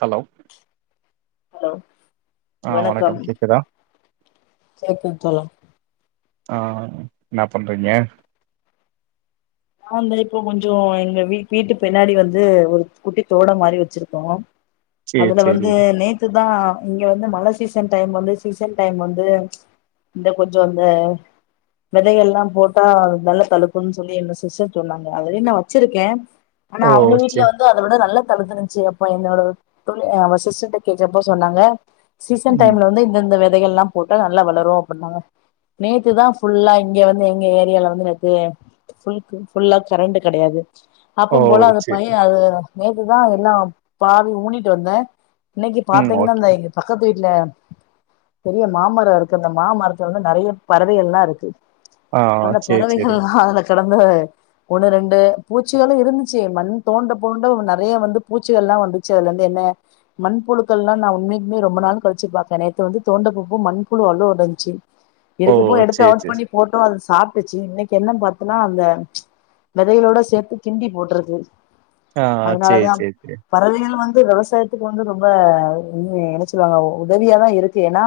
Hello hello ஆ வணக்கம் கேக்குதா கேக்குது தோழா ஆ என்னா பண்றீங்க? ஆ இந்த இப்போ கொஞ்சோ எங்க வீட் வீட்டு பின்னாடி வந்து ஒரு குட்டி தோடம் மாரி வச்சிருக்கோ சேரி அதுல சேரி வந்து நேத்து தா இங்க வந்து மழ சீசன் டைம் வந்து சீசன் டைம் வந்து இந்த கொஞ்ச அந்த வெதையெல்லா போட்டா நல்ல தழுக்குன்னு சொல்லி எங்க சிஸ்டர் சொன்னாங்க அதுலயு நா வச்சிருக்கே ஆனா ஓ அவுங்க வீட்ல சேரி வந்து அதவிட நல்ல தழுத்துனுச்சு அப்ப என்னோட தோழி ஆ சிஸ்ட்டர்ட்ட கேட்டப்ப சொன்னாங்க சீசன் ம் டைம்ல வந்து இந்த இந்த வெ தைகள்லா போட்டா நல்லா வளரு அப்டின்னாங்க நேத்துதா ஃபுல்லா இங்க வந்து எங்க ஏரியால வந்து நேத்து ஃபுல் க்கு ஃபுல்லா கரண்டு கெடையாது ஓ அப்பம் போல அது பைய சேரி அது நேத்துதா எல்லா பாதி ஊனிட்டு வந்தே இன்னக்கி ம் பாத்தீங்னா ஓகே இந்த இங்க பக்கத் து வீட்ல பெரிய மாமரோ இருக்கு அந்த மாமரத்துல வந்து நெறைய பறவைகள்லா இருக்கு ஆ அந்த சேரி சேரி பறவைகள்லா அத உங்கள ஒண்ணு ரெண்டு பூச்சிகளு இருந்துச்சு மண் தோண்டத்தோண்ட நறையா வந்து பூச்சிகள் எல்லா வந்துச்சு அதுல இருந்து என்ன மண்புழுக்கள் எல்லா நா உண்மைக்குமே ரொம்ப நாள் கழுச்சு பாக்குற நேத்து வந்து தோண்டப்பூப்பு மண்புழு அவ்ளோவு இருந்துச்சு ஓ இருக்கப்போ எடுத்து சேரி அவுட் சேரி பண்ணி போட்டோ அதுஸ் சாப்டுச்சு இன்னிக்கு என்ன் பாத்து இன்னு அந்த வெதைகளோட சேத்து கிண்டி போட்ருக்கு ஆ சேரி அதனாலதா சேரி சேரி பறவைகள் வந் து விவசாயத்துக்கு வந்து ரொம்ப என்ன சொல்வாங்க உதவியாதா இருக் ஏன்னா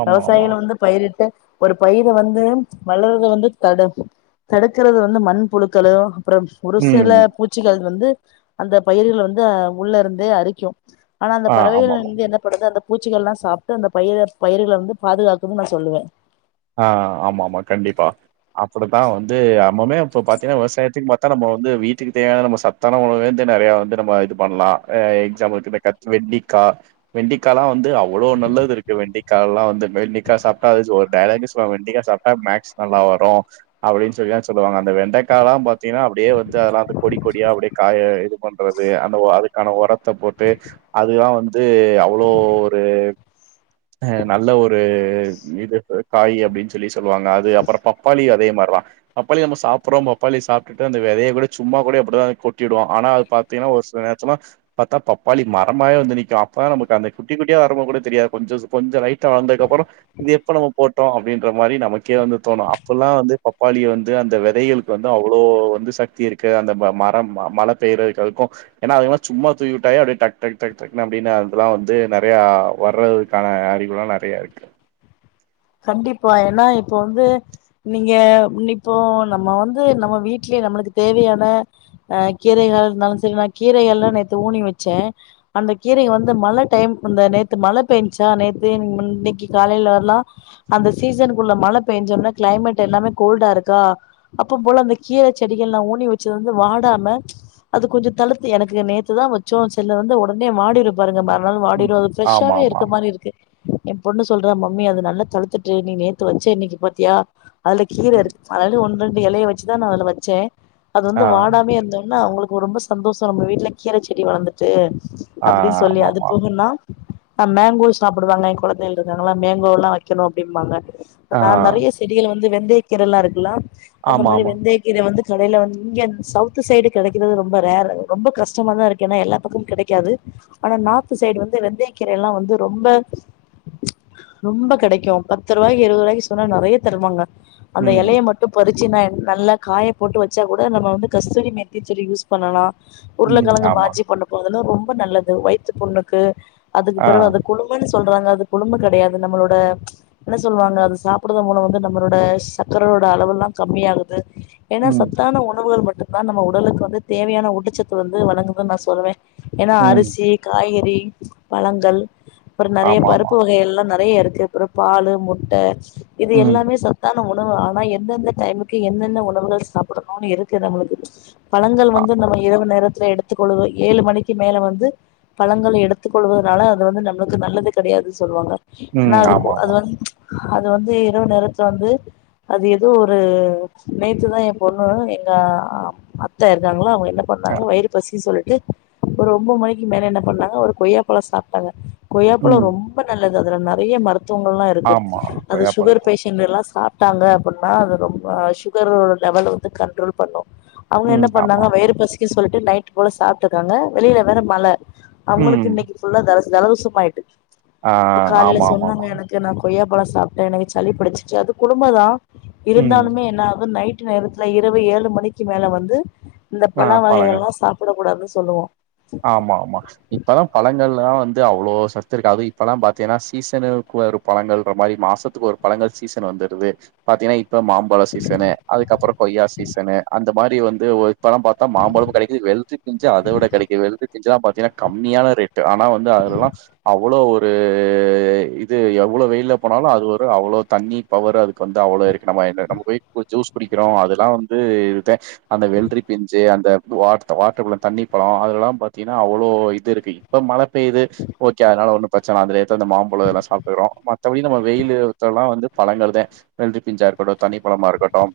ஆமா ஆமா வெவசாயிகள் வந்து பயிரிட்டு ஒரு பயிர வந்து வளறத வந்து தடு தடுக்குறது வந்து மண் புழுக்கலோ அப்புறம் ஒரு சில ம் பூச்சிகள் வந்து அந்த பயிர்கள வந்து உள்ள இருந்தே அரிக்கு ஆனா அந்த ஆ ஆமா பறவைகள் ஆமா வந்து என்ன படது அந்த பூச்சிகல்லா சாப்புட்டு அந்த பயிர பயிர்கள வந்து பாதுகாக்குன்னு நா சொல்லுவ ஆ ஆமா ஆமா கண்டிப்பா அப்டித்தா வந்து அம்மமே இப்ப பாத்தீங்கன்னா விவசாயத்துக்கு பாத்தா நம்ம வந்து வீட்டுக்கு தேவையான நம்ம சத்தான உணவு வந்து நறைய வந்து நம்ம இது பண்லா எ எக்ஸாம் பிள்ளுக்கு இந்த கத்திரிக் வெண்டிக்கா வெண்டிக்கால்லா வந்து அவ் எவ்ளோ நல்லது இருக்கு வெண்டிக்கல்லா வந்து வெண்டிக்கா சாப்டா அது ஒர் டேரெக்டா சொல்லுவாங்க வெண்டைக்கா சாப்டா மேக்ஸ் நல்லா வரு அப்டின் சொல்லி சொல்லுவாங்க அந்த வெண்டக்காலாம் பாத் பாத்தீங்கனா அப்படியே வந்து அதல்லா அந்த கொடி கொடியா அப்படியே காயா இருக்கும் சொல்றது அந்த அதுக்கான ஒரத் த போட்டு அதுல்லா வந்து வந்து அவ்ளோ ஒரு அ நல்ல ஒரு இது காய் அப்டின் சொல்லிஸ் சொல்லுவாங்க அது அப்பற பப்பாளி அ அதே மார்தா பப்பாளி நம்ம சாப்புறோம் பப்பாளி சாப்புட்டு அந்த வெதைய கூட சும்மா கூட அப்படிதா கொட்டிடுவோ ஆனா அது பாத்தீங்கன்னா ஒரு சில நேச்சமா பாத்தா பப்பாளி மரமாவே வந்து நிக்கு அப்பா நம்ம அந்த குட்டி குட்டியா அரும கூட தெரியாது கொஞ்சோஸ் கொஞ்ச லைட்டா வளந்ததுக்கு அப்புறோ இது எப்ப நம்ம போட்டோ அப்டின்ற மாரி நமக்கே வந்து தோணு அப்பல்லா வந்து பப்பாளிய வந்து அந்த வெதைகளுக்கு வந்து அவ்வளோ வந்து சக்தி இருக்கு அந்த ம மரம் மழ பெயறதுக்கு அதுக்கு ஏன்னா அதுல்லா சும்மா தூவி விட்டாவே அப்டியே டக் டக் டக் அப்டின்னு அதுல்லா வந்து நறையா வர்ற துக்கான அறிவுல்லா நறைய இருக்கு கண்டிப்பா ஏன்னா இப்போ வந்து நீங்க இப்போ நம்ம வந்து நம்ம வீட்லியே நம்மளுக்கு தேவையான அ கீரைகள் இருந்தாலும் சேரி நா கீரைகள் எல்லா நேத்து ஊனி வெச்சே அந்த கீரைகள் வந்து மழ டைம் இந்த நேத்து மழ பேஞ்சா நேத்து இன்னிக்கு காலைல எல்லா அந்த சீசனுக்குள்ள மழ பேஞ்சொன்ன கிளைமேட் எல்லாமே கோல்டா இருக்கா அப்ப போல அந்த கீர செடிகள்ல்லா ஊனி வெச்சது வந்து வாடாம அது கொஞ்சோ தழுத்து எனக்கு நேத்துதா வெச்சோ செல்ல வந்து ஒடனே வாடிரு பாருங்க ம அதனால ம் வாடிரு அது ஆமா ஃப்ரஷ்ஷாவே ஆமா இருக்க மாரி இருக்கு எ பொண்ணு சொல்றா மம்மி அது நல்லத் பழுத்துட்டு நீ நேத்து வெச்ச இன்னிக்கு பாத்தியா அதுல கீர இருக்கு அதனால ஒன்ரெண் அந்த எலைய வெச்சுதா நா அதல வச்சே அது வந்து ஆ வாடாமயே இருந்தோன அவங்களுக் கு ரொம்ப சந்தோஷோ நம்ம வீட்ல கீர செடி வளந்துட்டு ஆ அப்டின் சொல்லி ஆமா அது ஆமா போகன்னா ஆ மேங்கோ சாப்புடுவாங்க எங் கொழந்தைகளா நல்லா மேங்கோல்லா வைக்கணும் அப்டிம்பாங்க ஆ நா நறைய செடிகள வந் ந்து வெந்தய கீரல்லா இருக்கு லா அந்த ஆமா மாரி ஆமா வெந்தயக்கீர வந்து கடையல வந்து இங்க சவுத்து சைடு கிடைக்கிறது ரொம்ப ரேர் ரொம்ப கஷ்டமா தா இருக்கு ஏன்னா எல்லா பக்கமும் கிடைக்காது ஆனா நார்த்து சைடு வந்து வெந்தயக்கீரை எல்லாம் வந்து ரொம்ப ரொம்ப கிடைக் கும் பத்து ரூவாய்கு இருவது ரூவாய்கு சொன்ன நறையா தருவாங்க. அந்த ம் இலைய மட்டும் பறிச்சினா எ நல்லா காய போட்டு வச்சா கூட நம்ம வந்து கஸ்தூரி மேத்தி சொல்லி யூஸ் பண்ணலாம் ம் உருளக்கழங்கு ஆமா பாஜி பண்ண போதுலா ரொம் ம்ப நல்லது வாய்த்து புண்ணுக்கு ஆ அதுக்குப்பிறவு அந்த குடும்பன்ஸ் சொல்றாங்க அது கொழும்பு கிடையாது நம்பளோட என்ன சொல்லுவாங்க அது சாப்டறது மூலம் வந்து நம்மளோட சக்கரோட அளவெல்லாம் கம்மியாகது து ஏனா ம் சத்தான உணவுகள் மட் அதுக் தா நம்ப உடலுக்கு வந்து தேவையான ஊட்டச்சத்து வந்து வழங்குதுன் நா சொல்வே ஏனா ம் அரிசி காய்கறி பழங்கள் அப்புறம் நறைய ஆமா ஆமா பருப்பு வகைகள்ல்லா நல் நய் அருக்கு ப்ரோ பாலு முட்ட இது ம் எல்லாமே சத்தா உணவு ஆனா எந்தெந்த டைமுக்கு எந்தெந்த உணவுகள் சாப்படணுன் இருக்கு நம்மளுக்கு பழங்கள் ஆ வந்து நம்ம இரவு நேரத் த எடுத்துக்கொள்ளுங்க ஏழு மணிக்கு மேல வந்து பழங்கள எடுத்துக் கொள்வதுனால அது வந்து நம்மளுக்கு நல்லது கிடையாது சொல்வாங்க ன்ன ம் அது கூ ஆமா அது ஆமா வந் அது வந்து இரவு நேரத்துல வந்து அது ஏதோ ஒரு நேத்துதா எ பொண்ணு எங்க அ அத்தா இருக்காங்ளா அவங்க ன்ன ஆ பண்ணாங்க வயிறு பசி சொல்ட் ட்டு ஒரு ஒம்பது மணிக் மேல என்ன பண்ணாங்க ஒரு கொய்யாப்பழம் சாப்ட்டாங்க கொய்யாப்பழம் ம் ரொம்ப நல்லது அதுல நெறைய மருத் த்துவங்கல்லாம் இருக்கு ஆமா அத சுகர் கொய்யாப்பழோ பேஷண்ட்டுல்ல சாப் ட்டாங்க அப்டின்னா அது ரொம் சுகரோட லெவல் வந்து கண்ட்ரோல் பண்ணும் அவங்க என்ன ம் ஆமா பண்ணாங்க வயிறு பசிக்குது சொல் நைட் போல சாப்புட்டு இருக்காங்க வெளியில வேற மழ அவங்களுக்கு ம் இன்னைக்கு ஃபுல்லா தரஸ் ஜலதோசமா ஆயிட்டு ஆ ஆமா ஆமா ஆமா நா கொய்யாப்பழோ சாப்ட எனக்கு சளி படிச்சுருச்சு அது குடும்பதா ம் இருந்தாலுமே என்னாகு நைட் நேரத்துல இரவு ஏழு மணிக்கு மேல வந்து இந்த ஆ பழ பழங்கள் வகைகள் எல்லா சாப்புட கூடாதுஸ் சொல்லுவோ ஆமா ஆமா இப்பதா பழங்கல்லா வந் து அவ்ளோ சத்து இருக்காது இப்பல்லா பாத்தீங்கன்னா சீசனுக்கு ஒரு பழங்கள்ற மாரி மாசத்துக்கு ஒரு பழங்கள் சீசன் வந்துருது பாத்தீங்கன்னா இப் இப்போ மாம்பழ சீசனு அதுக்கப்பறோ கொய்யா சீசனு அது இந்த மாரி வந்து ஓய் பழம் பாத்தா மாம்பழமு கெடைக்குது வெள்ரி பிஞ்சு அதவிட கெடைக் வெள்ரி பிஞ்சுலா பாத்தீன்னா கம்மியான ரேட் டு ஆனா வந்து அதுலெல்லா அவ்வளோ ஒர் ரு இது எவ்வளோ வெயில போனாலு அது அவ்வளோ தண்ணி பவரு அதுக்கு வந்து அவ்வளோ இருக்கு நம்ம என்ன நம்ம போய் ஜூஸ் குடிக்கிறோ அதெல்லாம் வந்து அந்த வெள்ரி பிஞ்சு அந்த வா வாட்ரமெலன் தண்ணி பழோ அப்போல்லாம் பார்த்தீங்கன்னா அவளோ இது இருக்கு இப்ப மழை பெய்து ஓகே அதனால ஒன்னும் பிரச்சனை அதுல இருந்து நம்ம மாம்பழம் இதுலாம் சாப்பிடுகிறோம் மத்த படி இந்த வெயிலு இதல்லாம் வந்து பழங்கள் தான் வெள்ரி பிஞ்சா இருக்கட்டும் தனிப்பழமா இருக்கட்டும்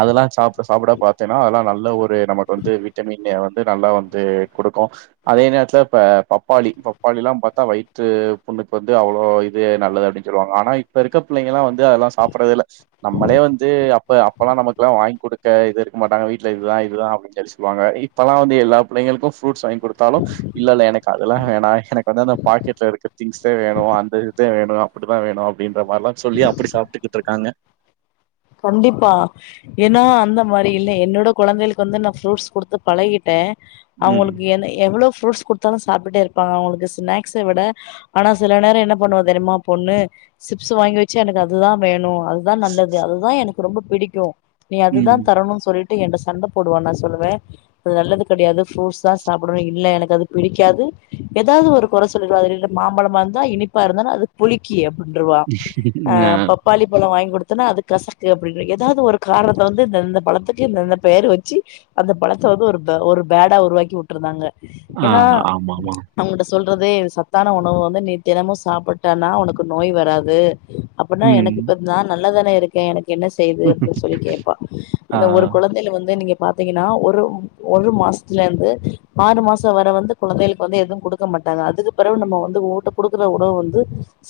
அதெல்லாம் சாப்பிட சாப்பிட பார்த்தியான நல்ல ஒரு நமக்கு வந்து விட்டமின் ஏ வந் நல்லா வந்து குடுக்கும் அதே நேரத்துல இப்ப பப்பாளி பப்பாளி எல்லா பாத்தா வயிற்று புண்ணுக்கு வந்து அவ்வளோ இது நல்லது அப்புடின் சொல்லுவாங்களா ஆனா இப்ப இருக்க புள்ளைங்க எல்லா வந்து அதெல்லா சாப்புடடுறது இல்ல நம்மளே வந்து அப்ப அப்பெல்லாம் நம்மக்கெல்லா வாங்கி குடுக்க இது இருக்க மாட்டாங்க வீட்ல இதுதா இதுதா அப்டின்டெல்லா சொல்லுவாங்க இப்பெல்லா வந்து எல்லா புள்ளைங்களுக்குஸ் ஃப்ரூட்ஸ் வாங் குடுத்தாலு இல்லல்ல எனக்கு அ அதெல்லா வேணா எனக்கு வந்து அந்த பாக்கெட்ல இருக்க திங்ஸு வேணு அந்த இதா வேணு அப்புடித வேணு அப்புடின்ற மாரில்லா சொல்லி அப்படி சாப்புட்டுக்கிட்டு இருக்காங்க கண்டிப்பா ஏன்னா அந்த மாரி இல்லே என்னோட கொழந்தைகளுக்கு வந்து நா ஃப்ரூட்ஸ் குடுத்து பழகிட்டே ம் அவங்களுக்கு என்ன எவ்வளோஸ் ஃப்ரூட்ஸ் குடுத்தாலு சாப்புட்டே இருப்பாங்க அவங்களுக்கு ஸ்நேக்ஸ விட ஆனா சில நேரோ என்ன பண்ணுவா தெரியுமா பொண்ணு சிப்ஸு வாங்கி வெச்சா எனக்கு அதுதா வேணு அதுதா நல்லது அது அதுதா எனக்கு ரொம்ப புடிக்கு நீ ம் அதுதான் தரணுன் சொல்லிட் டு என்ட சண்ட போடுவா நா சொல்லுவ அது நல்லது கெடையாது ஃப்ரூட்ஸ்தா சாப்புடனு இல்ல எனக்கு அது பிடிக்காது ஏதாவது ஒரு கொற சொல்லுவா மாம்பழமா இருந்தா இனிப்பா இருந்தாலு அது புளிக்கி அப் அப்டின்ருவா அ நா பப்பாளி பழோ வாங்கி குடுத் தனா அது கசக்கு அப்புடிங்குவா ஏதாவது ஒரு காரணத்த வந்து இந்தந்த பழத்துக்கு இந்தந்த பேரு வெச்சு அந்த பழத்த வந்து ஒரு ஒரு பேடா உருவாக்கி உட்டுருந்தாங்க ஆ ஏன்னா ஆமாமா. அவங்ககிட்ட சொல் றதே சத்தான உணவு வந்து நீ தினமும் சாப்பிட்டானா உனக்கு நோய் வராது அப்படினா எனக்கு ம். இப்ப நல்ல நல்ல தானே இருக்கு எனக்கு என்ன செய்யுது அப்படின்னு சொல்லி கேட்பான் ஆ, அந்த ஒரு கொழந்தையில வந்து நீங்க பாத்தீங்கன்னா ஒரு ஒரு மாசத்துல இருந்து ஆறு மாசம் வரை வந்து குழந்தைகளுக்கு வந்து எதுவும் கொடுக்க மாட்டாங்க அதுக்கு பிறகு நம்ம வந்து ட்ட கொடுக்குற உணவு வந்து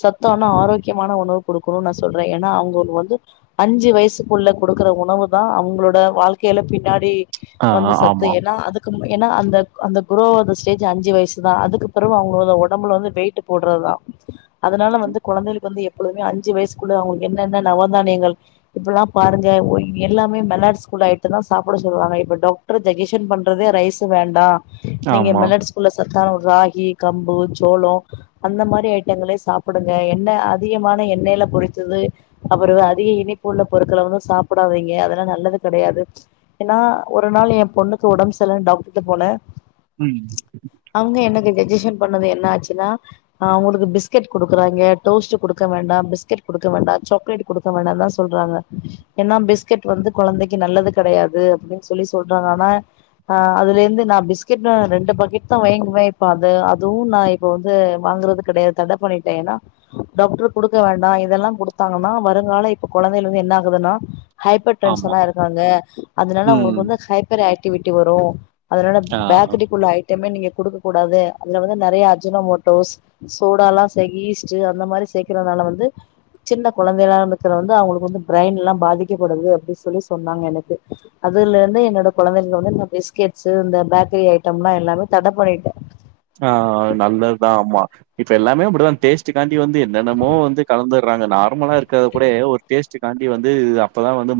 சத்தான ஆரோக்கியமான உணவு கொடுக்கணும்னு நான் சொல்றேன் ஏன்னா அவங்களுக்கு வந்து அஞ்சு வயசுக்குள்ள கொடுக்குற உணவு தான் அவங்களோட வாழ்க்கையில பின்னாடி ஆ வந்து சத்து ஆமா, ஏன்னா அதுக்கு ஏன்னா அந்த அந்த குரோ வந்த ஸ்டேஜ் அஞ்சு வயசுதான் அதுக்குப்புறம் அவங்களோ உடம்புல வந்து வெயிட்டு போடுறதுதான் அதனால வந்து குழந்தைகளுக்கு வந்து எப்போழுதுமே அஞ்சு வயசுகுள்ள அவங்க என்னன்ன ல இப்பல்லாம் பாருங்க எல்லாமே மிலட்ஸ் புட் ஐட்டம் தான் சாப்பிட சொல்லுவாங்க இப்போ டாக்டர் டஜஷன் பண்றதே ரைஸ் வேண்டாம் நீங்க ஆமா. மெல்ட் ஸ்கூல்ல ச ராகி கம்பு சோளம் அந்த மாதிரி ஐட்டங்களே சாப்பிடுங்க எண்ணெய் அதிகமான எண்ணெய்ல பொரிச்சது அப்புறம் அதிக இனிப்பு உள்ள பொருட்களை வந்து சாப்பிடாதீங்க அதெல்லாம் நல்லது கெடையாது ஏன்னா ஒரு நாள் என் பொண்ணுக்கு உடம்பு சரியில்லன்னு டாக்டர்ட போனேன் ம். அங்க எனக்கு சஜேஷ் பண்ணது என்ன ஆச்சுனா அவங்க பிஸ்கெட் கொடுக்கறாங்க டோஸ்ட் கொடுக்க வேண்டாம் பிஸ்கெட் கொடுக்க கூடாது சாக்லேட் கொடுக்க வேண்டாம் தான் சொல்றாங்க ஏன்னா பிஸ்கெட் வந்து குழந்தைக்கு நல்லது கெடையாது அப்படின்னு சொல்லி சொல்றாங்க ஆனா ஆஹ் அதுல இருந்து நான் பிஸ்கெட் ரெண்டு பக்கெட் தான் வாங்குவேன் இப்ப அது அதுவும் நான் இப்ப வந்து வாங்குறது கெடையாது தடை பண்ணிட்டேன் ஏன்னா டாக்டர் கொடுக்க வேண்டாம் இதெல்லாம் த்தாங்கன்னா வருங்கால இப்ப குழந்தைங்க ல வந்து என்ன ஆகுதுன்னா ஹைப்பர் ஆமா. டென்ஷன்னா இருக்காங்க அதனால ம். உங்களுக்கு வந்து ஹைப்பர் த்த விட்டு வரும் அதனால ஆ, பேக்கரிக்குள்ள ஐட்டம் ம நீங்க கொடுக்க கூடாது அதுல வந்து நிறைய அர்ஜுனமோட்டோஸ் சோட எல்லாம் ஈஸ்ட் அந்த மாதிரி சேர்க்கறதுனால வந்து சின்ன குழந்தைகளாம் இருக்கிற வந்து அவங்களுக்கு வந்து பிரைன் எல்லாம் பாதிக்கப்படுது அப்படின்னு சொல்லி சொன்னாங்க எனக்கு அதுல இருந்து என்னோட குழந்தைகளுக்கு வந்து இந்த பிஸ்கெட்ஸ் இந்த பேக்கரி ஐட்டம் எல்லாம் எல்லாமே தடை பண்ணிட்டேன் ஆஹ் நல்லதுதான் ஆமா இப்ப எல்லாமே அப்படிதான் டேஸ்ட கா வந்து என்னென்னமோ வந்து கலந்த ங்க நார்மலா இருக்கத கூட ஒரு டேஸ்ட் காண்டி வந்து அ இப்பதான் வந்து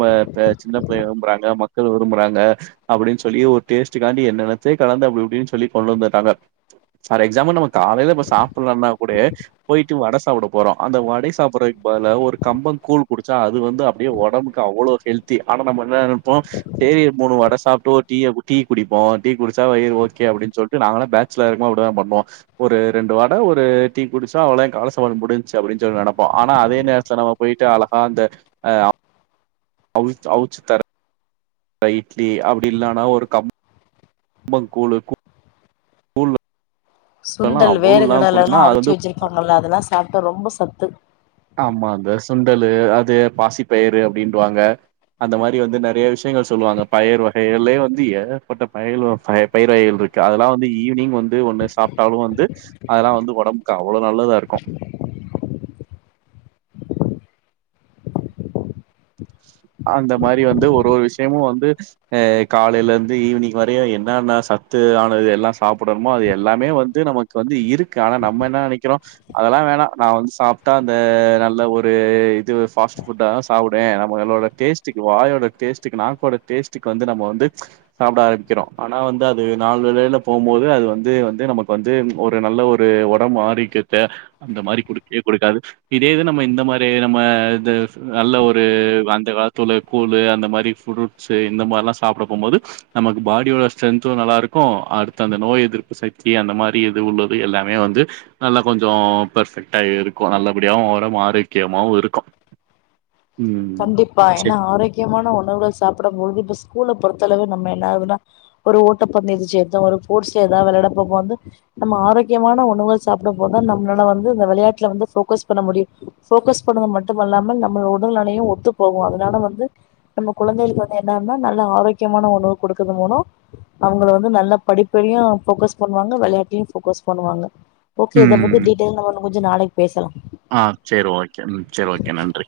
சின்ன பிள்ளைகளும் விரும்புறாங்க விரும்புறாங்க அப்படின்னு சொல்லி ஒரு டேஸ்டு காண்டி என்னெனத்தயோ கலந்து அப்படி அப்படின்னு சொல்லி கொண்டு வந்துட்டாங்க பார் எக்ஸாம்பல் நமக்கு காலையில இப்ப சாப்பிடலனா கூட போயிட்டு வ சாப்பிட போறோம் அந்த வடை சாப்பிடறதுக்கு பதிலா ஒரு கம்பம் கூழ் குடிச்சா அது அது வந்து அப்படியே உடம்புக்கு அவ்வளோ ஹெல்த்தி ஆனா நம்ம என்ன நெனப்போம் டெய்லி மூணு வடை சாப்பிட்டு டீ குடிப்போம் டீ குடிச்சா ஓகே அப்படின்னு சொல்லிட்டு நா ல இருக்கும் அப்படிதான் பண்ணுவோம் ஒரு ரெண்டு வாட ஒரு டீ குடிச்சா அவ்வளன் கால சாப்பாடு முடிஞ்ச்சு அப்படின்னு சொல்லி நினைப்போம் ஆனா அதே நேரத்துல நம்ம போயிட்டு அழகா அந்த அஹ் அ அவுச்சு தர இட்லி அப்படி இல்லனா ஒரு க கம்பங்கூழு கூ கூழ்ல சுண்டல் வேர்கடல எல்லா வந்து அவிச்சு வச்சிருப்பாங்கல்ல அதெல்லா சாப்ட்டோ ரொம்ப சத்து ஆமா இந்த சுண்டலு அது பாசிப்பயிறு அப்டின்வாங்க அந்த மாரி வந்து நெறைய விஷயங்கள் சொல்லுவாங்க பயறு வகைகள்லயே வந்து ஏகப்பட்ட பயல் வ பய பயறு வகைகள் இருக்கு அதெல்லா வந்து ஈவினிங் வந் து ஒண்ணு சாப்ட்டாலு வந்து அதெல்லா வந்து ஒடம்பு அவ்ளோ நல்லதா இருக்கு அந்த மாரி வந்து ஒரு ஒரு விஷயமு வந்து ஆ காலைல இருந்து ஈவினிங் வரைய என்னன்ன சத்து ஆனது எல்லா சாப்படணுமோ அது எல்லாமே வந்து நமக்கு வந்து இரு க்கு ஆனா நம்ம என்ன நெனைக்கிறோ அதெல்லா வேணா நா வந்து சாப்ட்டா அந்த நல்ல ஒரு இது பாஸ்ட் ஃபுட்டாதா சாப்புடுவே ந ம்மளோட டேஸ்டுக்கு வாயோட டேஸ்டுக்கு நாக்கோட டேஸ்ட்டுக்கு வந்து நம்ம வந்து சாப்ட ஆரம்பிக்கிறோ ஆனா வந்து அது நாளடைவில போகும்போது அது வந்து வந்து நமக்கு வந்து ஒரு நல்ல ஒரு ஒடம்பு ஆரோக்கியத்த அந்த மாரி குடுக்கவே குடுக்காது இதே இது நம்ம இந்த மாரி நம்ம இந்த நல்ல ஒரு இல்ல அந்த காலத்து உள்ள கூழு அந்த மாரி ஃப்ரூட்ஸு இந்த மாரல்லா சாப்ட போம்போது நமக்கு பாடியோட ஸ்ட்ரென்த்து நல்லா இருக்கு அடுத்த அந்த நோய் எதிர்ப்பு சக்தி அந்த மாரி இது உள்ளது எல்லாமே வந்து நல்லா கொஞ்சோ பர்ஃபெக்டா இருக்கு நல்லபடியாவு ஒடம்பு ஆரோக்கியமாவு இருக்கு ம் பா ஏன்னா செரி ஆரோக்கியமான உணவுகள் சாப்டும்பொழுது இப்ப ஸ்கூல பொறுத்தளவு நம்ம என்ன ஆகுதுன்னா ஒரு ஓட்டப்பந்தயத்துல சேந்தா ஒரு ஸ்போர்ட்ஸ் எதா வெளையாட போம்போது நம்ம ஆரோக்கியமான உணவ சாப்டும்போதுதா நம்மளால வந்து இந்த வெளையாட்டுல வந்து ஃபோகஸ் பண்ண முடியு ஃபோகஸ் பண்ணது மட்டுமல்லாமல் நம்ம உடல் நி லையு ஒத்து போகு அதனால வந்து நம்ம குழந்தைக வந்து என்னன்னா நல்ல ஆரோக்கியமான உணவு கொடுக்கறது மூலோ அவுங்கள வந்து நல்ல படிப்பையு ஃபோகஸ் பண்ணுவாங்க வெளையாட்டையு ஃபோகஸ் பண்ணுவாங்க ஓகே இத பத்தி ம் டீட்டைலா நம்ம இன்னு முடிஞ்சா நாளைக் ஆ சேரி ஓகே ம் சேரி ஓகே நன்றி